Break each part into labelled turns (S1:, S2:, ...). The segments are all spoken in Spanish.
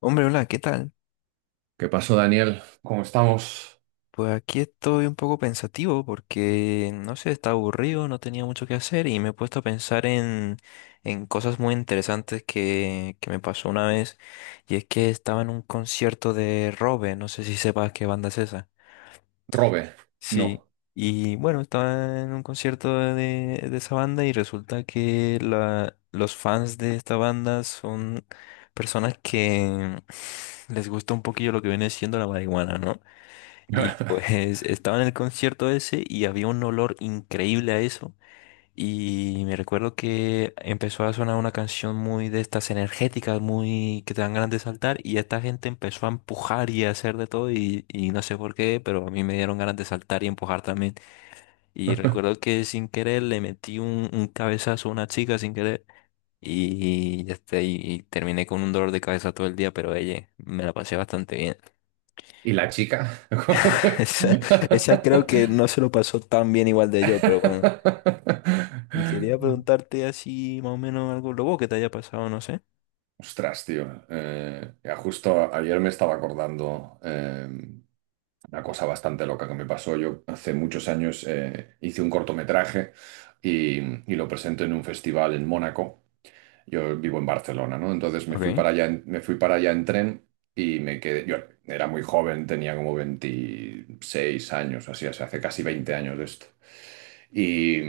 S1: Hombre, hola, ¿qué tal?
S2: ¿Qué pasó, Daniel? ¿Cómo estamos?
S1: Pues aquí estoy un poco pensativo porque, no sé, estaba aburrido, no tenía mucho que hacer y me he puesto a pensar en cosas muy interesantes que me pasó una vez, y es que estaba en un concierto de Robe, no sé si sepas qué banda es esa.
S2: Robe,
S1: Sí,
S2: no.
S1: y bueno, estaba en un concierto de esa banda y resulta que los fans de esta banda son personas que les gusta un poquillo lo que viene siendo la marihuana, ¿no? Y pues estaba en el concierto ese y había un olor increíble a eso. Y me recuerdo que empezó a sonar una canción muy de estas energéticas, muy que te dan ganas de saltar. Y esta gente empezó a empujar y a hacer de todo. Y no sé por qué, pero a mí me dieron ganas de saltar y empujar también. Y recuerdo que sin querer le metí un cabezazo a una chica sin querer. Y ya está, y terminé con un dolor de cabeza todo el día, pero ella me la pasé bastante bien.
S2: ¿Y la chica?
S1: Esa, esa creo que no se lo pasó tan bien igual de yo, pero bueno. Y quería preguntarte así más o menos algo loco que te haya pasado, no sé.
S2: Ostras, tío. Ya justo ayer me estaba acordando una cosa bastante loca que me pasó. Yo hace muchos años hice un cortometraje y, y lo presenté en un festival en Mónaco. Yo vivo en Barcelona, ¿no? Entonces
S1: Ok.
S2: me fui para allá en tren y me quedé. Yo era muy joven, tenía como 26 años, así, o sea, hace casi 20 años de esto. Y,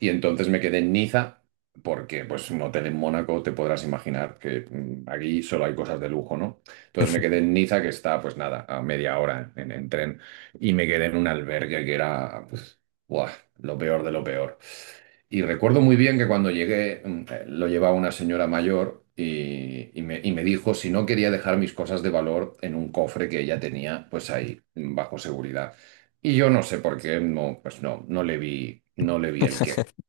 S2: y entonces me quedé en Niza porque, pues, un hotel en Mónaco te podrás imaginar que, aquí solo hay cosas de lujo, ¿no? Entonces me quedé en Niza, que está, pues nada, a media hora en tren, y me quedé en un albergue que era, pues, buah, lo peor de lo peor. Y recuerdo muy bien que cuando llegué, lo llevaba una señora mayor y me dijo si no quería dejar mis cosas de valor en un cofre que ella tenía pues ahí, bajo seguridad. Y yo no sé por qué, no, pues no, no le vi el qué.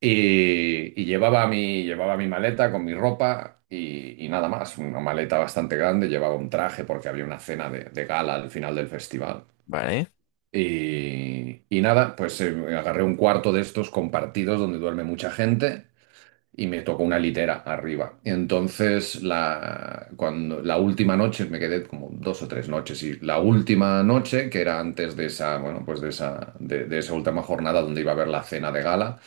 S2: Llevaba mi maleta con mi ropa y nada más, una maleta bastante grande, llevaba un traje porque había una cena de gala al final del festival.
S1: Vale,
S2: Y nada, agarré un cuarto de estos compartidos donde duerme mucha gente y me tocó una litera arriba. Entonces, la última noche, me quedé como dos o tres noches, y la última noche, que era antes de esa, bueno, de esa última jornada donde iba a haber la cena de gala,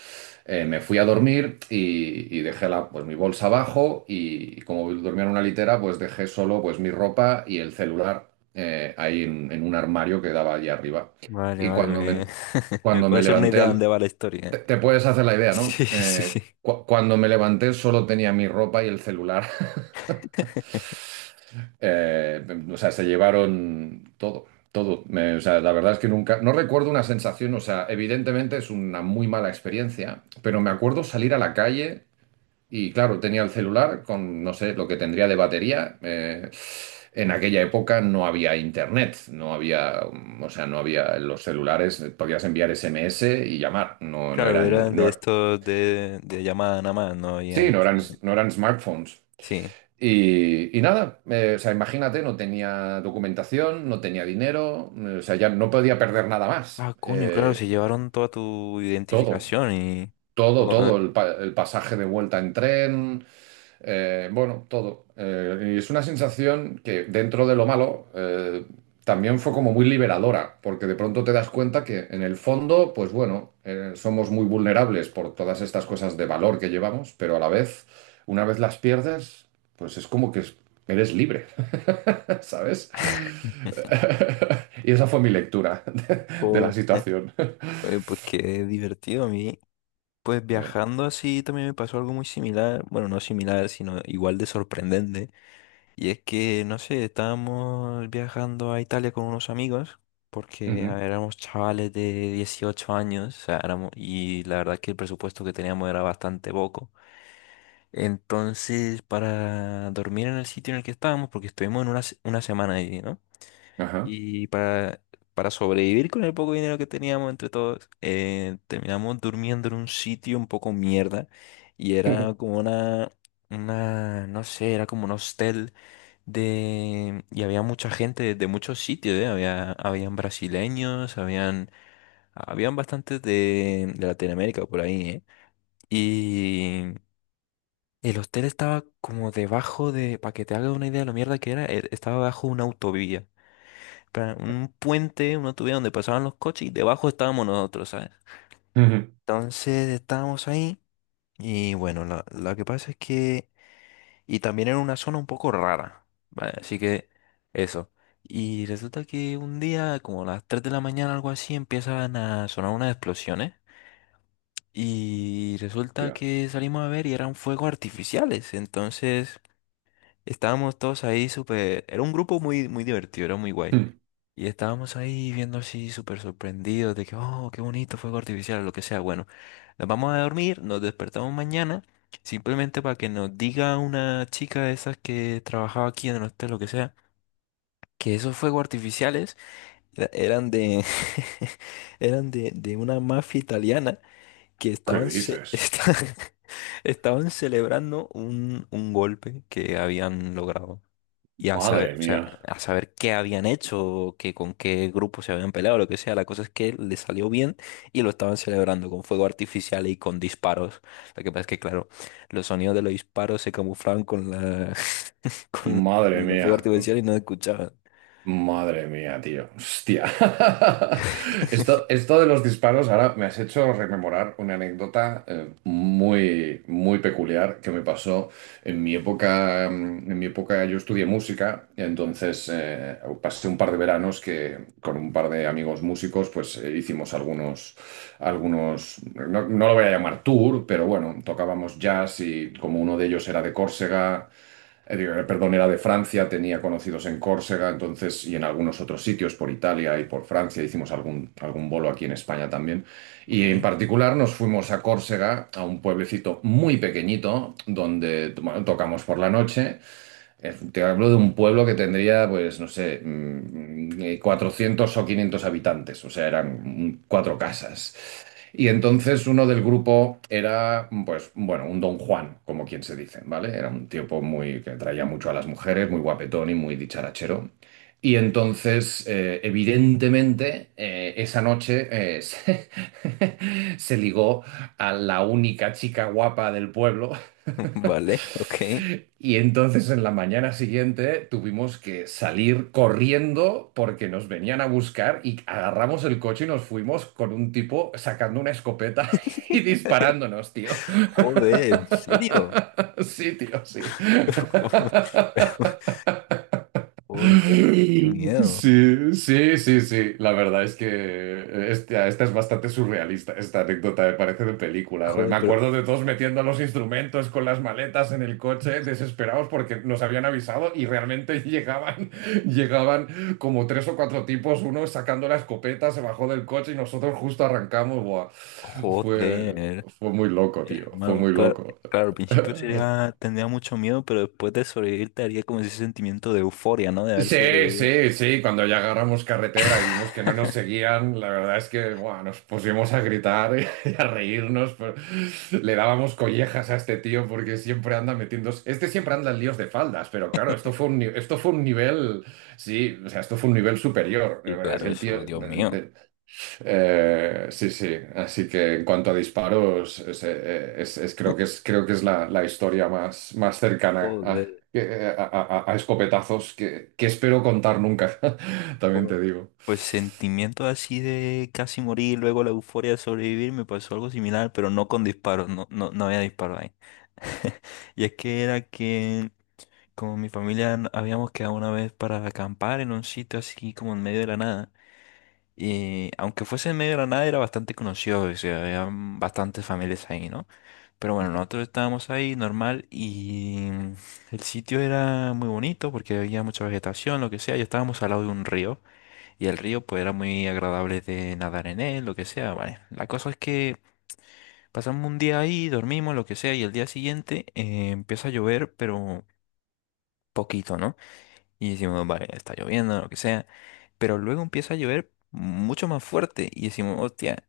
S2: me fui a dormir y dejé pues, mi bolsa abajo y como dormía en una litera, pues dejé solo pues, mi ropa y el celular, en un armario que daba allí arriba.
S1: vale,
S2: Y
S1: vale.
S2: cuando me,
S1: Me
S2: Cuando
S1: puedo
S2: me
S1: hacer una
S2: levanté
S1: idea de dónde
S2: al...
S1: va la historia.
S2: Te, te puedes hacer la idea,
S1: Sí,
S2: ¿no?
S1: sí, sí.
S2: Cuando me levanté solo tenía mi ropa y el celular. Eh, o sea, se llevaron todo, todo. O sea, la verdad es que nunca, no recuerdo una sensación, o sea, evidentemente es una muy mala experiencia, pero me acuerdo salir a la calle y claro, tenía el celular con, no sé, lo que tendría de batería. En aquella época no había internet, no había, mm, o sea, no había los celulares, podías enviar SMS y llamar, no, no
S1: Claro,
S2: eran,
S1: eran de
S2: no,
S1: estos de llamada nada más, no había
S2: Sí,
S1: mucho. De-
S2: no eran smartphones.
S1: sí.
S2: Y nada, O sea, imagínate, no tenía documentación, no tenía dinero, o sea, ya no podía perder nada más.
S1: Ah, coño, claro, se llevaron toda tu
S2: Todo,
S1: identificación y...
S2: Todo,
S1: Joder,
S2: el pasaje de vuelta en tren, bueno, todo. Y es una sensación que dentro de lo malo, también fue como muy liberadora, porque de pronto te das cuenta que en el fondo, pues bueno, somos muy vulnerables por todas estas cosas de valor que llevamos, pero a la vez, una vez las pierdes, pues es como que es- eres libre, ¿sabes? Y esa fue mi lectura de la
S1: joder.
S2: situación.
S1: Oye, pues qué divertido a mí. Pues
S2: Eh,
S1: viajando así también me pasó algo muy similar, bueno, no similar, sino igual de sorprendente. Y es que, no sé, estábamos viajando a Italia con unos amigos, porque a
S2: ujú,
S1: ver, éramos chavales de 18 años, o sea, éramos, y la verdad que el presupuesto que teníamos era bastante poco. Entonces, para dormir en el sitio en el que estábamos, porque estuvimos en una semana ahí, ¿no?
S2: ajá.
S1: Y para, para sobrevivir con el poco dinero que teníamos entre todos, terminamos durmiendo en un sitio un poco mierda. Y era como no sé, era como un hostel de... Y había mucha gente de muchos sitios, ¿eh? Había, habían brasileños, habían bastantes de Latinoamérica por ahí, ¿eh? Y... El hostel estaba como debajo de, para que te hagas una idea de lo mierda que era, estaba bajo un puente, una tubería donde pasaban los coches y debajo estábamos nosotros, ¿sabes?
S2: Ujú.
S1: Entonces estábamos ahí y bueno, la que pasa es que... Y también era una zona un poco rara, ¿vale? Así que eso. Y resulta que un día, como a las 3 de la mañana, algo así, empiezan a sonar unas explosiones. Y resulta
S2: Ya.
S1: que salimos a ver y eran fuegos artificiales. Entonces estábamos todos ahí súper... Era un grupo muy, muy divertido, era muy guay.
S2: Hmm.
S1: Y estábamos ahí viendo así súper sorprendidos de que, oh, qué bonito, fuego artificial, o lo que sea. Bueno, nos vamos a dormir, nos despertamos mañana, simplemente para que nos diga una chica de esas que trabajaba aquí en el hotel, lo que sea, que esos fuegos artificiales eran de, eran de una mafia italiana que
S2: ¿Qué dices?
S1: estaban celebrando un golpe que habían logrado y a saber,
S2: Madre
S1: o sea,
S2: mía.
S1: a saber qué habían hecho, que con qué grupo se habían peleado, lo que sea. La cosa es que le salió bien y lo estaban celebrando con fuego artificial y con disparos. Lo que pasa es que, claro, los sonidos de los disparos se camuflaban con la con,
S2: Madre
S1: con el fuego
S2: mía,
S1: artificial y no escuchaban.
S2: madre mía, tío. Hostia. Esto, esto de los disparos, ahora me has hecho rememorar una anécdota, muy, muy peculiar que me pasó en mi época. En mi época yo estudié música, entonces pasé un par de veranos que con un par de amigos músicos, pues hicimos algunos, algunos, no, no lo voy a llamar tour, pero bueno, tocábamos jazz y como uno de ellos era de Córcega, perdón, era de Francia, tenía conocidos en Córcega, entonces, y en algunos otros sitios, por Italia y por Francia, hicimos algún, algún bolo aquí en España también. Y en
S1: Ok.
S2: particular nos fuimos a Córcega, a un pueblecito muy pequeñito, donde bueno, tocamos por la noche. Te hablo de un pueblo que tendría, pues, no sé, 400 o 500 habitantes, o sea, eran, cuatro casas. Y entonces uno del grupo era, pues, bueno, un don Juan, como quien se dice, ¿vale? Era un tipo muy que traía mucho a las mujeres, muy guapetón y muy dicharachero. Y entonces, evidentemente, esa noche, se ligó a la única chica guapa del pueblo
S1: Vale, ok.
S2: y entonces en la mañana siguiente tuvimos que salir corriendo porque nos venían a buscar y agarramos el coche y nos fuimos con un tipo sacando una escopeta y disparándonos, tío.
S1: Joder, ¿en serio?
S2: Sí, tío, sí.
S1: Pero, ¿cómo? Pero, joder, qué miedo.
S2: Sí, sí, sí, sí. La verdad es que esta es bastante surrealista, esta anécdota me parece de película.
S1: Joder,
S2: Me
S1: pero,
S2: acuerdo de todos metiendo los instrumentos con las maletas en el coche, desesperados porque nos habían avisado y realmente, llegaban como tres o cuatro tipos, uno sacando la escopeta, se bajó del coche y nosotros justo arrancamos. Buah. Fue,
S1: joder.
S2: Fue muy loco, tío, fue
S1: Hermano,
S2: muy
S1: claro,
S2: loco.
S1: claro, al principio sería, tendría mucho miedo, pero después de sobrevivir te haría como ese sentimiento de euforia, ¿no? De haber
S2: Sí,
S1: sobrevivido.
S2: sí, sí, cuando ya agarramos carretera y vimos que no nos seguían, la verdad es que buah, nos pusimos a gritar y a reírnos, pero le dábamos collejas a este tío porque siempre anda metiendo, este siempre anda en líos de faldas, pero claro, esto fue un, ni- esto fue un nivel, sí, o sea, esto fue un nivel superior.
S1: Y
S2: Es
S1: claro,
S2: el tío,
S1: eso, Dios mío.
S2: sí, sí. Así que en cuanto a disparos, es, creo que es la, la historia más, más cercana a,
S1: Joder.
S2: que- a- a escopetazos que espero contar nunca. También
S1: jo-
S2: te digo.
S1: Pues sentimiento así de casi morir, luego la euforia de sobrevivir, me pasó algo similar, pero no con disparos, no, no, no había disparo ahí. Y es que era que como mi familia habíamos quedado una vez para acampar en un sitio así como en medio de la nada. Y aunque fuese en medio de la nada, era bastante conocido, o sea, habían bastantes familias ahí, ¿no? Pero bueno, nosotros estábamos ahí normal y el sitio era muy bonito porque había mucha vegetación, lo que sea, y estábamos al lado de un río y el río pues era muy agradable de nadar en él, lo que sea, vale. La cosa es que pasamos un día ahí, dormimos, lo que sea, y el día siguiente empieza a llover, pero poquito, ¿no? Y decimos, vale, está lloviendo, lo que sea. Pero luego empieza a llover mucho más fuerte. Y decimos, hostia,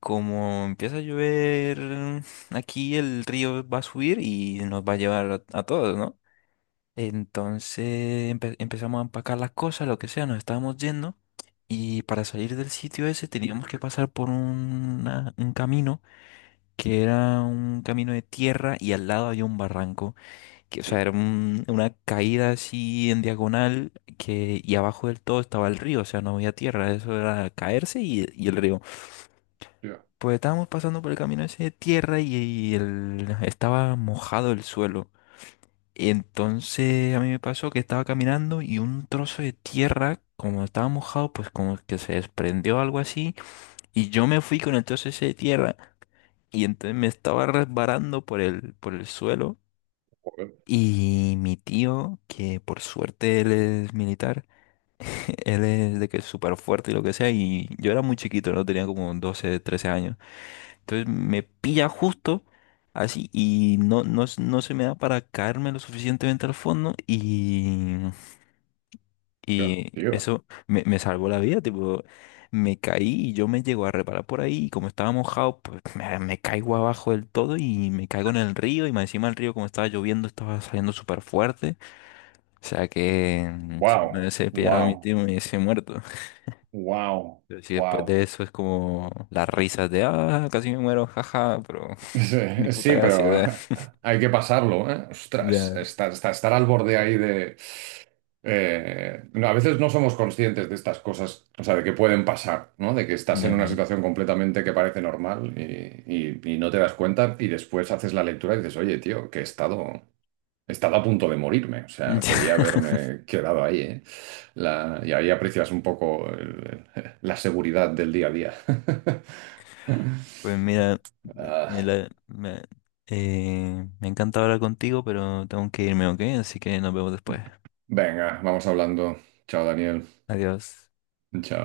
S1: como empieza a llover, aquí el río va a subir y nos va a llevar a todos, ¿no? Entonces empezamos a empacar las cosas, lo que sea, nos estábamos yendo. Y para salir del sitio ese teníamos que pasar por un camino que era un camino de tierra y al lado había un barranco que, o sea,
S2: Tío,
S1: era una caída así en diagonal que, y abajo del todo estaba el río, o sea, no había tierra, eso era caerse y el río.
S2: tío,
S1: Pues estábamos pasando por el camino ese de tierra y, estaba mojado el suelo. Y entonces a mí me pasó que estaba caminando y un trozo de tierra, como estaba mojado, pues como que se desprendió algo así. Y yo me fui con el trozo ese de tierra y entonces me estaba resbalando por por el suelo.
S2: joder,
S1: Y mi tío, que por suerte él es militar, él es de que es súper fuerte y lo que sea, y yo era muy chiquito, no tenía como 12 13 años. Entonces me pilla justo así y no, no, no se me da para caerme lo suficientemente al fondo, y,
S2: tío,
S1: y
S2: tío.
S1: eso me salvó la vida, tipo, me caí y yo me llego a reparar por ahí y como estaba mojado, pues me caigo abajo del todo y me caigo en el río y más encima el río como estaba lloviendo estaba saliendo súper fuerte. O sea que si no
S2: Wow,
S1: hubiese pillado a mi
S2: wow,
S1: tío me hubiese muerto.
S2: wow,
S1: Pero si después
S2: wow.
S1: de eso es como las risas de, ah, casi me muero, jaja, pero ni
S2: Sí,
S1: puta
S2: sí,
S1: gracia, o
S2: pero
S1: sea,
S2: hay que pasarlo, ¿eh? Ostras,
S1: ya,
S2: estar, al borde ahí de... No, a veces no somos conscientes de estas cosas, o sea, de que pueden pasar, ¿no? De que estás en una
S1: ya,
S2: situación completamente que parece normal y no te das cuenta y después haces la lectura y dices, oye, tío, he estado a punto de morirme, o sea, podía
S1: ya.
S2: haberme quedado ahí, ¿eh? Y ahí aprecias un poco la seguridad del día a día.
S1: Pues mira,
S2: Ah,
S1: me encanta hablar contigo, pero tengo que irme, ¿ok? Así que nos vemos después.
S2: venga, vamos hablando. Chao, Daniel.
S1: Adiós.
S2: Chao.